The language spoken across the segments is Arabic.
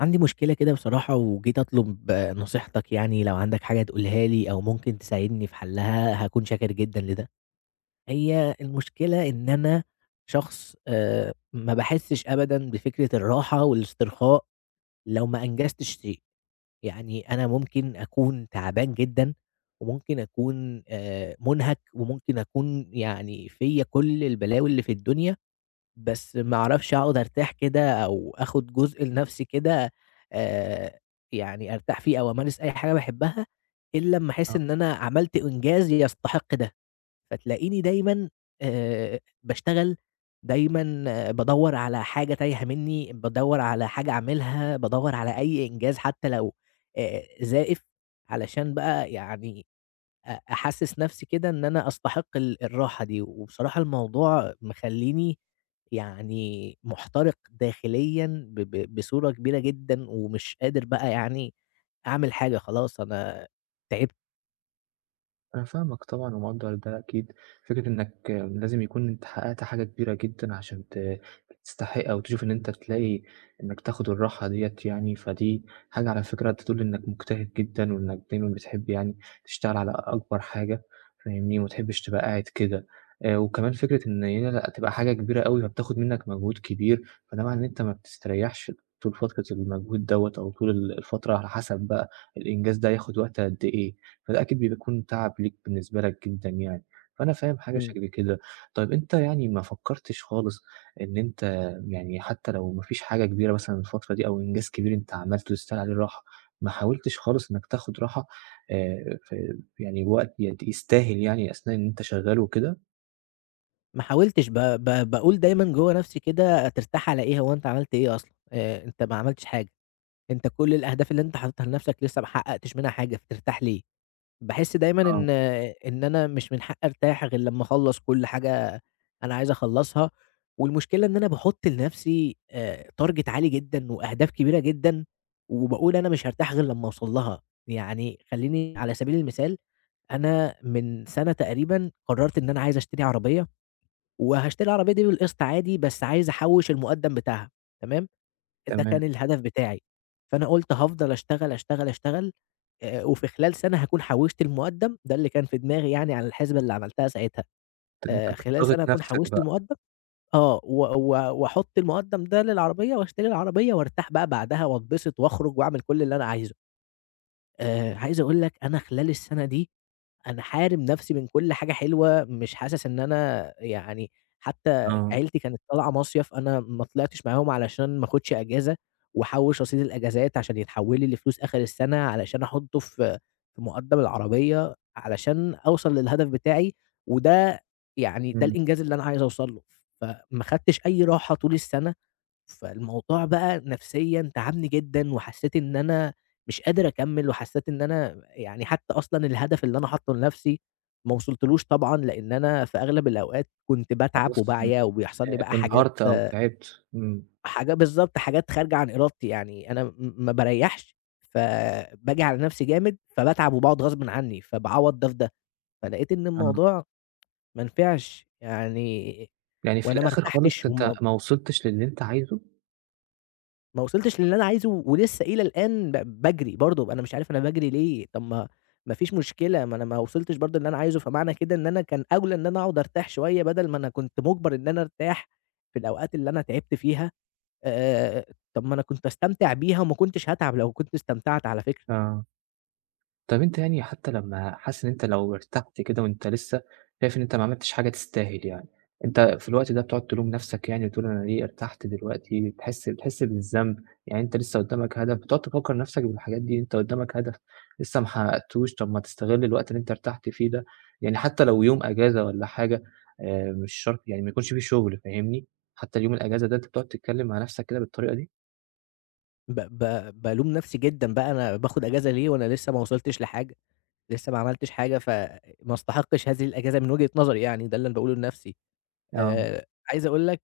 عندي مشكلة كده بصراحة وجيت أطلب نصيحتك يعني لو عندك حاجة تقولها لي أو ممكن تساعدني في حلها هاكون شاكر جدًا لده. هي المشكلة إن أنا شخص ما باحسّش أبدًا بفكرة الراحة والاسترخاء لو ما أنجزتش شيء. يعني أنا ممكن أكون تعبان جدًا وممكن أكون مُنهَك وممكن أكون يعني فيّا كل البلاوي اللي في الدنيا بس ما أعرفش أقعد أرتاح كده أو آخد جزء لنفسي كده آآ يعني أرتاح فيه أو أمارس أي حاجة باحبها، إلّا أمّا أحس آه، إن أنا عملت إنجاز يستحق ده. فتلاقيني دايمًا باشتغل، دايمًا بادوّر على حاجة تايهة منّي، بادوّر على حاجة أعملها، بادوّر على أي إنجاز حتى لو زائف علشان بقى يعني أحسّس نفسي كده إن أنا أستحق الراحة دي. وبصراحة الموضوع مخلّيني يعني مُحترق داخليًا ب ب بصورة كبيرة جدًا، ومش قادر بقى يعني أعمل حاجة. خلاص أنا تعبت. أنا فاهمك طبعًا ومقدّر ده أكيد، فكرة إنّك لازم يكون أنت حقّقت حاجة كبيرة جدًا عشان تستحق أو تشوف إن أنت تلاقي إنّك تاخد الراحة ديّة يعني، فدي حاجة على فكرة تدل إنّك مجتهد جدًا وإنّك دايمًا بتحب يعني تشتغل على أكبر حاجة فاهمني، وما تحبش تبقى قاعد كده. وكمان فكرة إن هي لأ تبقى حاجة كبيرة أوي فبتاخد منّك مجهود كبير، فده معناه إن أنت ما بتستريّحش طول فترة المجهود دوّة أو طول الفترة على حسب بقى الإنجاز ده هياخد وقت قد إيه، فده أكيد بيكون تعب ليك بالنسبة لك جدًا يعني، فأنا فاهم حاجة إمم، شكل كده. طيب أنت يعني ما فكّرتش خالص إن أنت يعني حتّى لو ما فيش حاجة كبيرة مثلًا الفترة دي أو إنجاز كبير أنت عملته تستاهل عليه الراحة، ما حاولتش خالص إنّك تاخد راحة في يعني وقت يستاهل يعني أثناء إن أنت شغّال وكده؟ ما حاولتش. ب ب باقول دايمًا جوّه نفسي كده هترتاح على إيه، هو أنت عملت إيه أصلًا، أنت ما عملتش حاجة، أنت كل الأهداف اللي أنت حاططها لنفسك لسه ما حققتش منها حاجة، فترتاح ليه؟ باحس دايمًا آه، إن أنا مش من حقّي أرتاح غير لمّا أخلّص كل حاجة أنا عايز أخلّصها. والمشكلة إن أنا باحُط لنفسي target عالي جدًا وأهداف كبيرة جدًا، وباقول أنا مش هارتاح غير لمّا أوصل لها. يعني خلّيني على سبيل المثال، أنا من سَنة تقريبًا قرّرت إن أنا عايز أشتري عربية، وهاشتري العربية دي بالقسط عادي، بس عايز أحوّش المُقدّم بتاعها، تمام. ده تمام. كان الهدف بتاعي. فأنا قُلت هافضل أشتغل، أشتغل، أشتغل، وفي خلال سَنة هاكون حوّشت المُقدّم، ده اللي كان في دماغي يعني على الحسبة اللي عملتها ساعتها. طب أنت كنت خلال ضاغط سَنة هاكون نَفْسك حوّشت بقى. المُقدّم، آه، و و وأحُط المُقدّم ده للعربية واشتري العربية وارتاح بقى بعدها واتبسط وأخرج وأعمل كل اللي أنا عايزه. عايز أقول لك، أنا خلال السَنة دي أنا حارم نفسي من كل حاجة حلوة، مش حاسس إن أنا يعني. حتى آه. عيلتي كانت طالعة مصيف، أنا ما طلعتش معاهم علشان ما آخُدش أجازة وأحوِّش رصيد الأجازات عشان يتحوِّل لي لفلوس آخر السَنة علشان أحُطّه في مُقدَّم العربية علشان أوصل للهدف بتاعي، وده يعني ده إمم. الإنجاز اللي أنا عايز أوصل له. فما خدتش أي راحة طول السَنة. فالموضوع بقى نفسيًا تعبني جدًا، وحسيت إن أنا مش قادر أكمّل، وحسيت إن أنا يعني حتى أصلًا الهدف اللي أنا حاطّه لنفسي ما وصلتلوش طبعًا، لإن أنا في أغلب الأوقات كنت باتعب خلاص وباعيا، وبيحصل لي بقى حاجات، انهارت أو تعبت. إمم. حاجة بالضبط، حاجات خارجة عن إرادتي. يعني أنا ما باريّحش، فباجي على نفسي جامد، فباتعب وباقعد غصبٍ عني، فباعوّض ده في ده، فلقيت إن آه. الموضوع ما نفعش يعني، يعني في وأنا ما الآخر خالص ارتحتش أنت وما ما وصلتش للي أنت عايزه؟ ما وصلتش للي أنا عايزه. ولسه إلى الآن باجري برضه. أنا مش عارف أنا باجري ليه؟ طب ما ما فيش مشكلة، ما أنا ما وصلتش برضه للي أنا عايزه، فمعنى كده إن أنا كان أولى إن أنا أقعد أرتاح شوية بدل ما أنا كنت مُجبَر إن أنا أرتاح في الأوقات اللي أنا تعبت فيها. آآ طب ما أنا كنت أستمتع بيها وما كنتش هاتعب لو كنت استمتعت على فكرة. آه. طَب أنت يعني حتى لمّا حاسس إن أنت لو ارتحت كده وأنت لسه شايف إن أنت ما عملتش حاجة تستاهل يعني، أنت في الوقت ده بتقعد تلوم نَفْسك يعني وتقول أنا ليه ارتحت دلوقتي، بتحس بالذنب، يعني أنت لسه قدّامك هدف، بتقعد تفكّر نَفْسك بالحاجات دي، أنت قدّامك هدف لسه ما حققتوش، طَب ما تستغل الوقت اللي أنت ارتحت فيه ده، يعني حتى لو يوم أجازة والّا حاجة مش شرط يعني ما يكونش في شغل فاهمني، حتى اليوم الأجازة ده أنت بتقعد تتكلّم مع نَفْسك كده بالطريقة دي؟ ب ب بالوم نفسي جدًا بقى أنا باخد أجازة ليه وأنا لسه ما وصلتش لحاجة، لسه ما عملتش حاجة، فما أستحقش هذه الأجازة من وجهة نظري يعني، ده اللي أنا باقوله لنفسي. آه، آآ عايز أقول لك،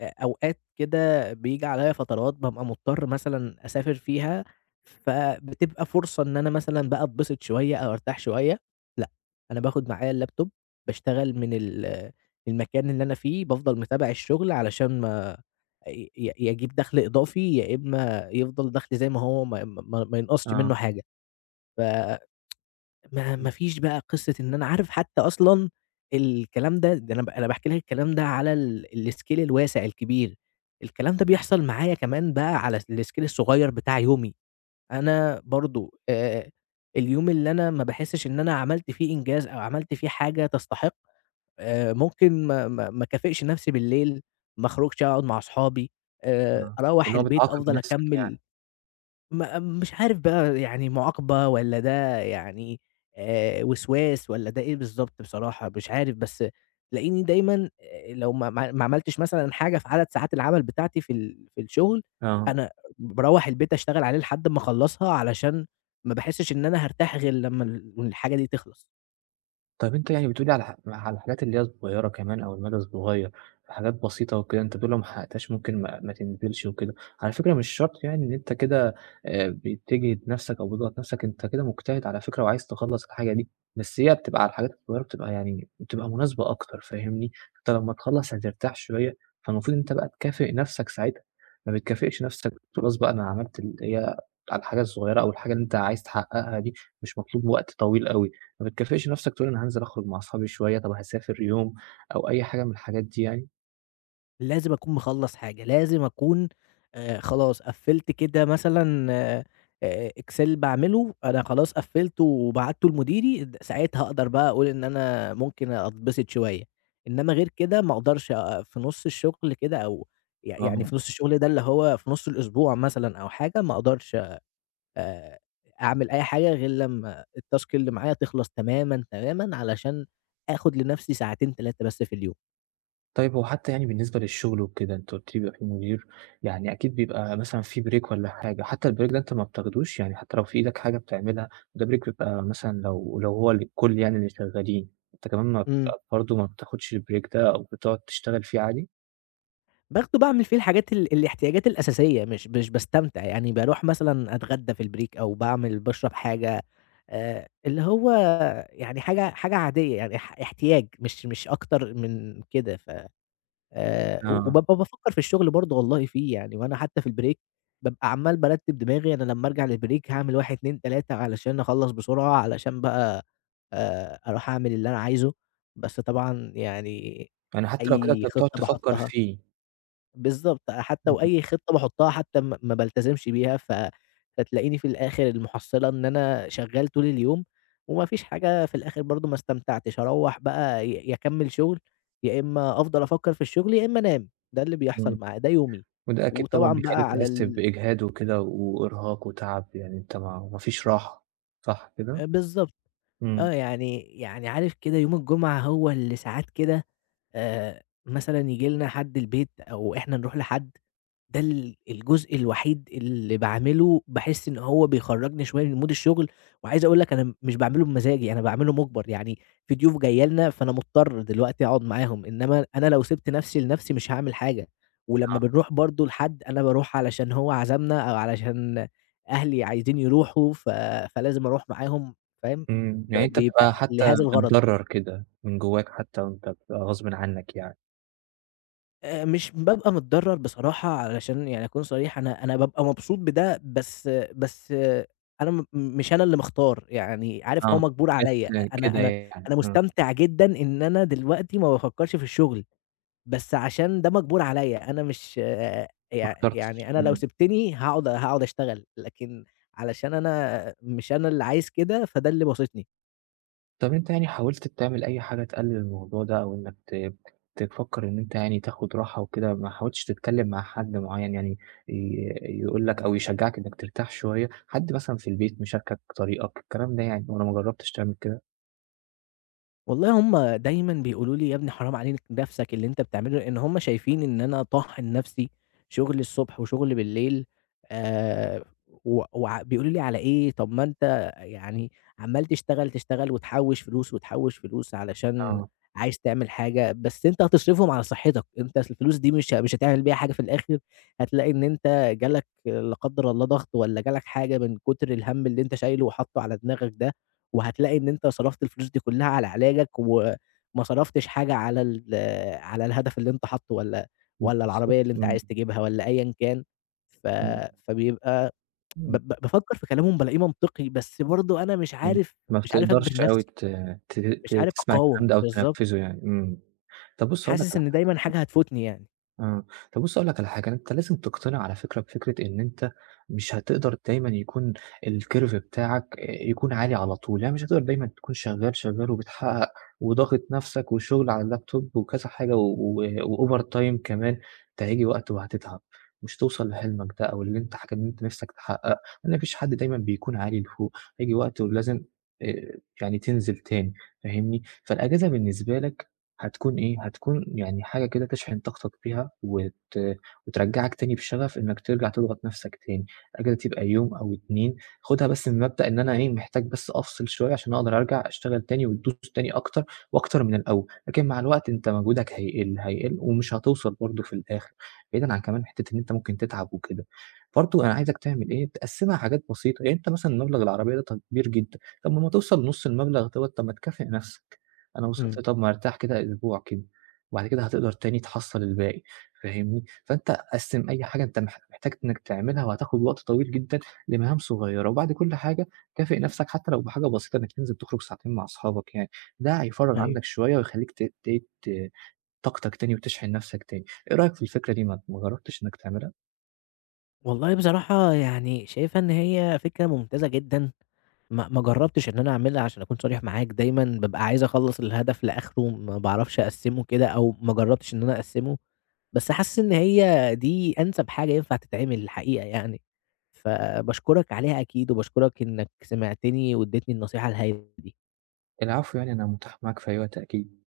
أوقات كده بييجي عليّا فترات بابقى مضطر مثلًا أسافر فيها، فبتبقى فرصة إن أنا مثلًا بقى أتبسط شوية أو أرتاح شوية. لأ، أنا باخد معايا اللابتوب، باشتغل من المكان اللي أنا فيه، بافضل متابع الشغل علشان ما ي ي يا أجيب دخل إضافي، يا إما يفضل دخلي زي ما هو ما ينقصش آه. منه حاجة. ف ما إمم، فيش بقى قصة إن أنا عارف حتى أصلًا الكلام ده. ده أنا أنا باحكي لك الكلام ده على الscale الواسع الكبير، الكلام ده بيحصل معايا كمان بقى على الscale الصغير بتاع يومي. أنا برضه اليوم اللي أنا ما باحسش إن أنا عملت فيه إنجاز أو عملت فيه حاجة تستحق، ممكن ما اكافئش نفسي بالليل، ما اخرجش أقعد مع أصحابي، تمام، أروّح اللي هو البيت بتعاقب أفضل نَفْسك يعني، أكمّل. ما مش عارف بقى يعني مُعاقبة والّا ده يعني وسواس والّا ده إيه بالضبط. بصراحة مش عارف، بس تلاقيني دايمًا لو ما عملتش مثلًا حاجة في عدد ساعات العمل بتاعتي في الشغل، آه. أنا باروّح البيت أشتغل عليه لحد ما أخلّصها علشان ما باحسّش إن أنا هارتاح غير لمّا الحاجة دي تخلص. طيب أنت يعني بتقول لي على على الحاجات اللي هي الصغيّرة كمان أو المدى الصغيّر، حاجات بسيطة وكده أنت بتقول لو ما حققتهاش ممكن ما تنزلش وكده، على فكرة مش شرط يعني إن أنت كده بتجهد نَفْسك أو بتضغط نَفْسك، أنت كده مجتهد على فكرة وعايز تخلّص الحاجة دي، بس هي بتبقى على الحاجات الصغيّرة بتبقى يعني بتبقى مناسبة أكتر فاهمني، أنت لمّا تخلّص هترتاح شوية، فالمفروض إن أنت بقى تكافئ نَفْسك ساعتها، ما بتكافئش نَفْسك خلاص بقى أنا عملت اللي هي على الحاجة الصغيّرة أو الحاجة اللي أنت عايز تحققها دي مش مطلوب وقت طويل أوي. ما بتكافئش نفسك تقول أنا هانزل أخرج مع أصحابي شوية، طب هاسافر يوم أو أي حاجة من الحاجات دي يعني؟ لازم أكون مخلّص حاجة، لازم أكون خلاص قفّلت كده مثلًا Excel باعمله، أنا خلاص قفّلته وبعتّه لمديري، ساعتها أقدر بقى أقول إن أنا ممكن أتبسط شوية، إنّما غير كده ما أقدرش. في نُص الشغل كده أو يعني آه، في نُص الشغل ده اللي هو في نُص الأسبوع مثلًا أو حاجة، ما أقدرش آآ أعمل أي حاجة غير لمّا الtask اللي معايا تخلص تمامًا، تمامًا علشان آخُد لنَفْسي ساعتين 3 بس في اليوم. طيب هو حتى يعني بالنسبة للشغل وكده، أنت قُلت لي بيبقى في مدير، يعني أكيد بيبقى مثلًا في break والّا حاجة، حتى الbreak ده أنت ما بتاخدوش؟ يعني حتى لو في إيدك حاجة بتعملها، ده break بيبقى مثلًا لو هو للكل يعني اللي شغالين، أنت كمان ما إمم. بتبقى برضه ما بتاخدش الbreak ده أو بتقعد تشتغل فيه عادي؟ باخده باعمل فيه الحاجات الاحتياجات الأساسية، مش باستمتع، يعني باروح مثلًا أتغدى في البريك أو باشرب حاجة اللي هو يعني حاجة عادية، يعني احتياج مش أكتر من كده. ف آه، وبابقى بافكّر في الشغل برضه والله فيه يعني، وأنا حتى في البريك بابقى عمّال بارتّب دماغي أنا لمّا أرجع للبريك هاعمل 1، 2، 3 علشان أخلّص بسرعة، علشان بقى أروح أعمل اللي أنا عايزه، بس طبعًا يعني يعني حتى لو كده أي أنت بتقعد خطة تفكر باحطّها. فيه. بالضبط، آه، حتى إمم، وأي خطة باحطها حتى ما بالتزمش بيها. فتلاقيني في الآخر المحصلة إن أنا شغال طول اليوم، وما فيش حاجة في الآخر برضه ما استمتعتش. أروّح بقى يا أكمّل شغل، يا إمّا أفضل أفكّر في الشغل، يا إمّا أنام. ده اللي بيحصل إمم. معايا، ده يومي. وده أكيد طبعًا وطبعًا بقى بيخلّيك على تحس ال بإجهاد وكده وإرهاق وتعب، يعني أنت ما فيش راحة، صح كده؟ بالضبط، إمم، آه يعني عارف كده يوم الجمعة هو اللي ساعات كده مثلًا ييجي لنا حد البيت أو إحنا نروح لحد. ده الجزء الوحيد اللي باعمله باحس إن هو بيخرّجني شوية من mood الشغل. وعايز أقول لك أنا مش باعمله بمزاجي، أنا باعمله مُجبَر، يعني في ضيوف جاية لنا فأنا مضطر دلوقتي أقعد معاهم، إنما أنا لو سِبت نَفْسي لنَفْسي مش هاعمل حاجة. ولمّا آه. بنروح برضه لحد، أنا باروح علشان هو عزمنا أو علشان أهلي عايزين يروحوا فلازم أروح معاهم، فاهم؟ إمم، يعني أنت بيبقى بتبقى حتى لهذا الغرض. متضرّر كده من جواك حتى وأنت بتبقى غصبٍ عنك يعني، مش بابقى متضرّر بصراحة، علشان يعني أكون صريح، أنا بابقى مبسوط بده، بس آه. أنا مش أنا اللي مختار، يعني عارف هو آه، مجبور عليّا. جات أ أنا كده أنا يعني، أنا آه، مستمتع جدًا إن أنا دلوقتي ما بافكّرش في الشغل، بس عشان ده مجبور عليّا، أنا مش. آه، ما يع اخترتش. يعني أنا لو إمم. سِبتني هاقعد أشتغل، لكن علشان أنا مش أنا اللي عايز كده، فده اللي باسطني. طب أنت يعني حاولت تعمل أي حاجة تقلل الموضوع ده أو إنك تفكّر إن أنت يعني تاخد راحة وكده، ما حاولتش تتكلّم مع حد معيّن يعني ي يقول لك أو يشجّعك إنك ترتاح شوية، حد مثلًا في البيت مشاركك طريقك الكلام ده يعني والّا ما جرّبتش تعمل كده؟ والله هُم دايمًا بيقولوا لي: "يا ابني حرام عليك نَفْسك اللي أنت بتعمله." لإن هُم شايفين إن أنا طاحن نَفْسي شغل الصبح وشغل بالليل. آآ و وع بيقولوا لي: "على إيه؟ طَب ما أنت يعني عمّال تشتغل، تشتغل وتحوِّش فلوس، وتحوِّش فلوس علشان آه، عايز تعمل حاجة، بس أنت هتصرفهم على صحّتك، أنت أصل الفلوس دي مش هتعمل بيها حاجة في الآخر، هتلاقي إن أنت جالك لا قدّر الله ضغط والّا جالك حاجة من كتر الهَم اللي أنت شايله وحاطّه على دماغك ده." وهتلاقي إن أنت صرفت الفلوس دي كلها على علاجك، وما صرفتش حاجة على الهدف اللي أنت حاطّه والّا العربية بالضبط، اللي أنت إمم، عايز تجيبها والّا أيًا كان. ف إمم، فبيبقى ب إمم، ب بافكّر في كلامهم بالاقيه منطقي، بس برضه أنا مش إمم، عارف ما مش عارف أجبر بتقدرش أوي ت نفسي، ت مش ت عارف تسمع الكلام أقاوم، ده أو بالضبط. تنفّذه يعني، إمم. طب بُص هاقول لك حاسس على إن حاجة دايمًا حاجة هتفوتني يعني. آه. طب بُص هاقول لك على حاجة، أنت لازم تقتنع على فكرة بفكرة إن أنت مش هتقدر دايمًا يكون الcurve بتاعك يكون عالي على طول، يعني مش هتقدر دايمًا تكون شغّال، شغّال وبتحقق وضاغط نَفْسك وشغل على اللابتوب وكذا حاجة و وover time كمان، أنت هييجي وقت وهتتعب، مش هتوصل لحلمك ده أو اللي أنت حاجة اللي أنت نِفْسك تحققها، لإن ما فيش حد دايمًا بيكون عالي لفوق، هييجي وقت ولازم يعني تنزل تاني، فاهمني؟ فالأجازة بالنسبة لك هتكون إيه، هتكون يعني حاجة كده تشحن طاقتك بيها وترجّعك تاني بشغف إنّك ترجع تضغط نَفْسك تاني، أجل تبقى يوم أو 2 خُدها بس من مبدأ إن أنا إيه، محتاج بس أفصل شوية عشان أقدر أرجع أشتغل تاني وتدوس تاني أكتر وأكتر من الأول، لكن مع الوقت أنت مجهودك هيقِل، هيقِل ومش هتوصل برضه في الآخر، بعيدًا عن كمان حتّة إن أنت ممكن تتعب وكده. برضه أنا عايزك تعمل إيه، تقسّمها حاجات بسيطة، يعني أنت مثلًا مبلغ العربية ده كبير جدًا، طَب ما أمّا توصل لنُص المبلغ دوّة طَب ما تكافئ نَفْسك. أنا وصلت إمم، طب ما ارتاح كده أسبوع كده، وبعد كده هتقدر تاني تحصّل الباقي فاهمني؟ فأنت قسّم أي حاجة أنت محتاج إنك تعملها وهتاخد وقت طويل جدًا لمهام صغيّرة، وبعد كل حاجة كافئ نَفْسك حتى لو بحاجة بسيطة إنك تنزل تخرج ساعتين مع أصحابك يعني، ده هيفرّغ أيوه. عنك شوية ويخلّيك ت ت ت طاقتك تاني وتشحن نَفْسك تاني، إيه رأيك في الفكرة دي ما جرّبتش إنك تعملها؟ والله بصراحة يعني شايفها إن هي فكرة ممتازة جدًا. ما جرّبتش إن أنا أعملها عشان أكون صريح معاك، دايمًا بابقى عايز أخلّص الهدف لآخره، ما باعرفش أقسّمه كده أو ما جرّبتش إن أنا أقسّمه، بس حاسس إن هي دي أنسب حاجة ينفع تتعمل الحقيقة يعني. فباشكرك عليها أكيد وباشكرك إنك سمعتني وادّيتني النصيحة الهايلة دي. العفو يعني أنا متاح معاك في أي وقت أكيد.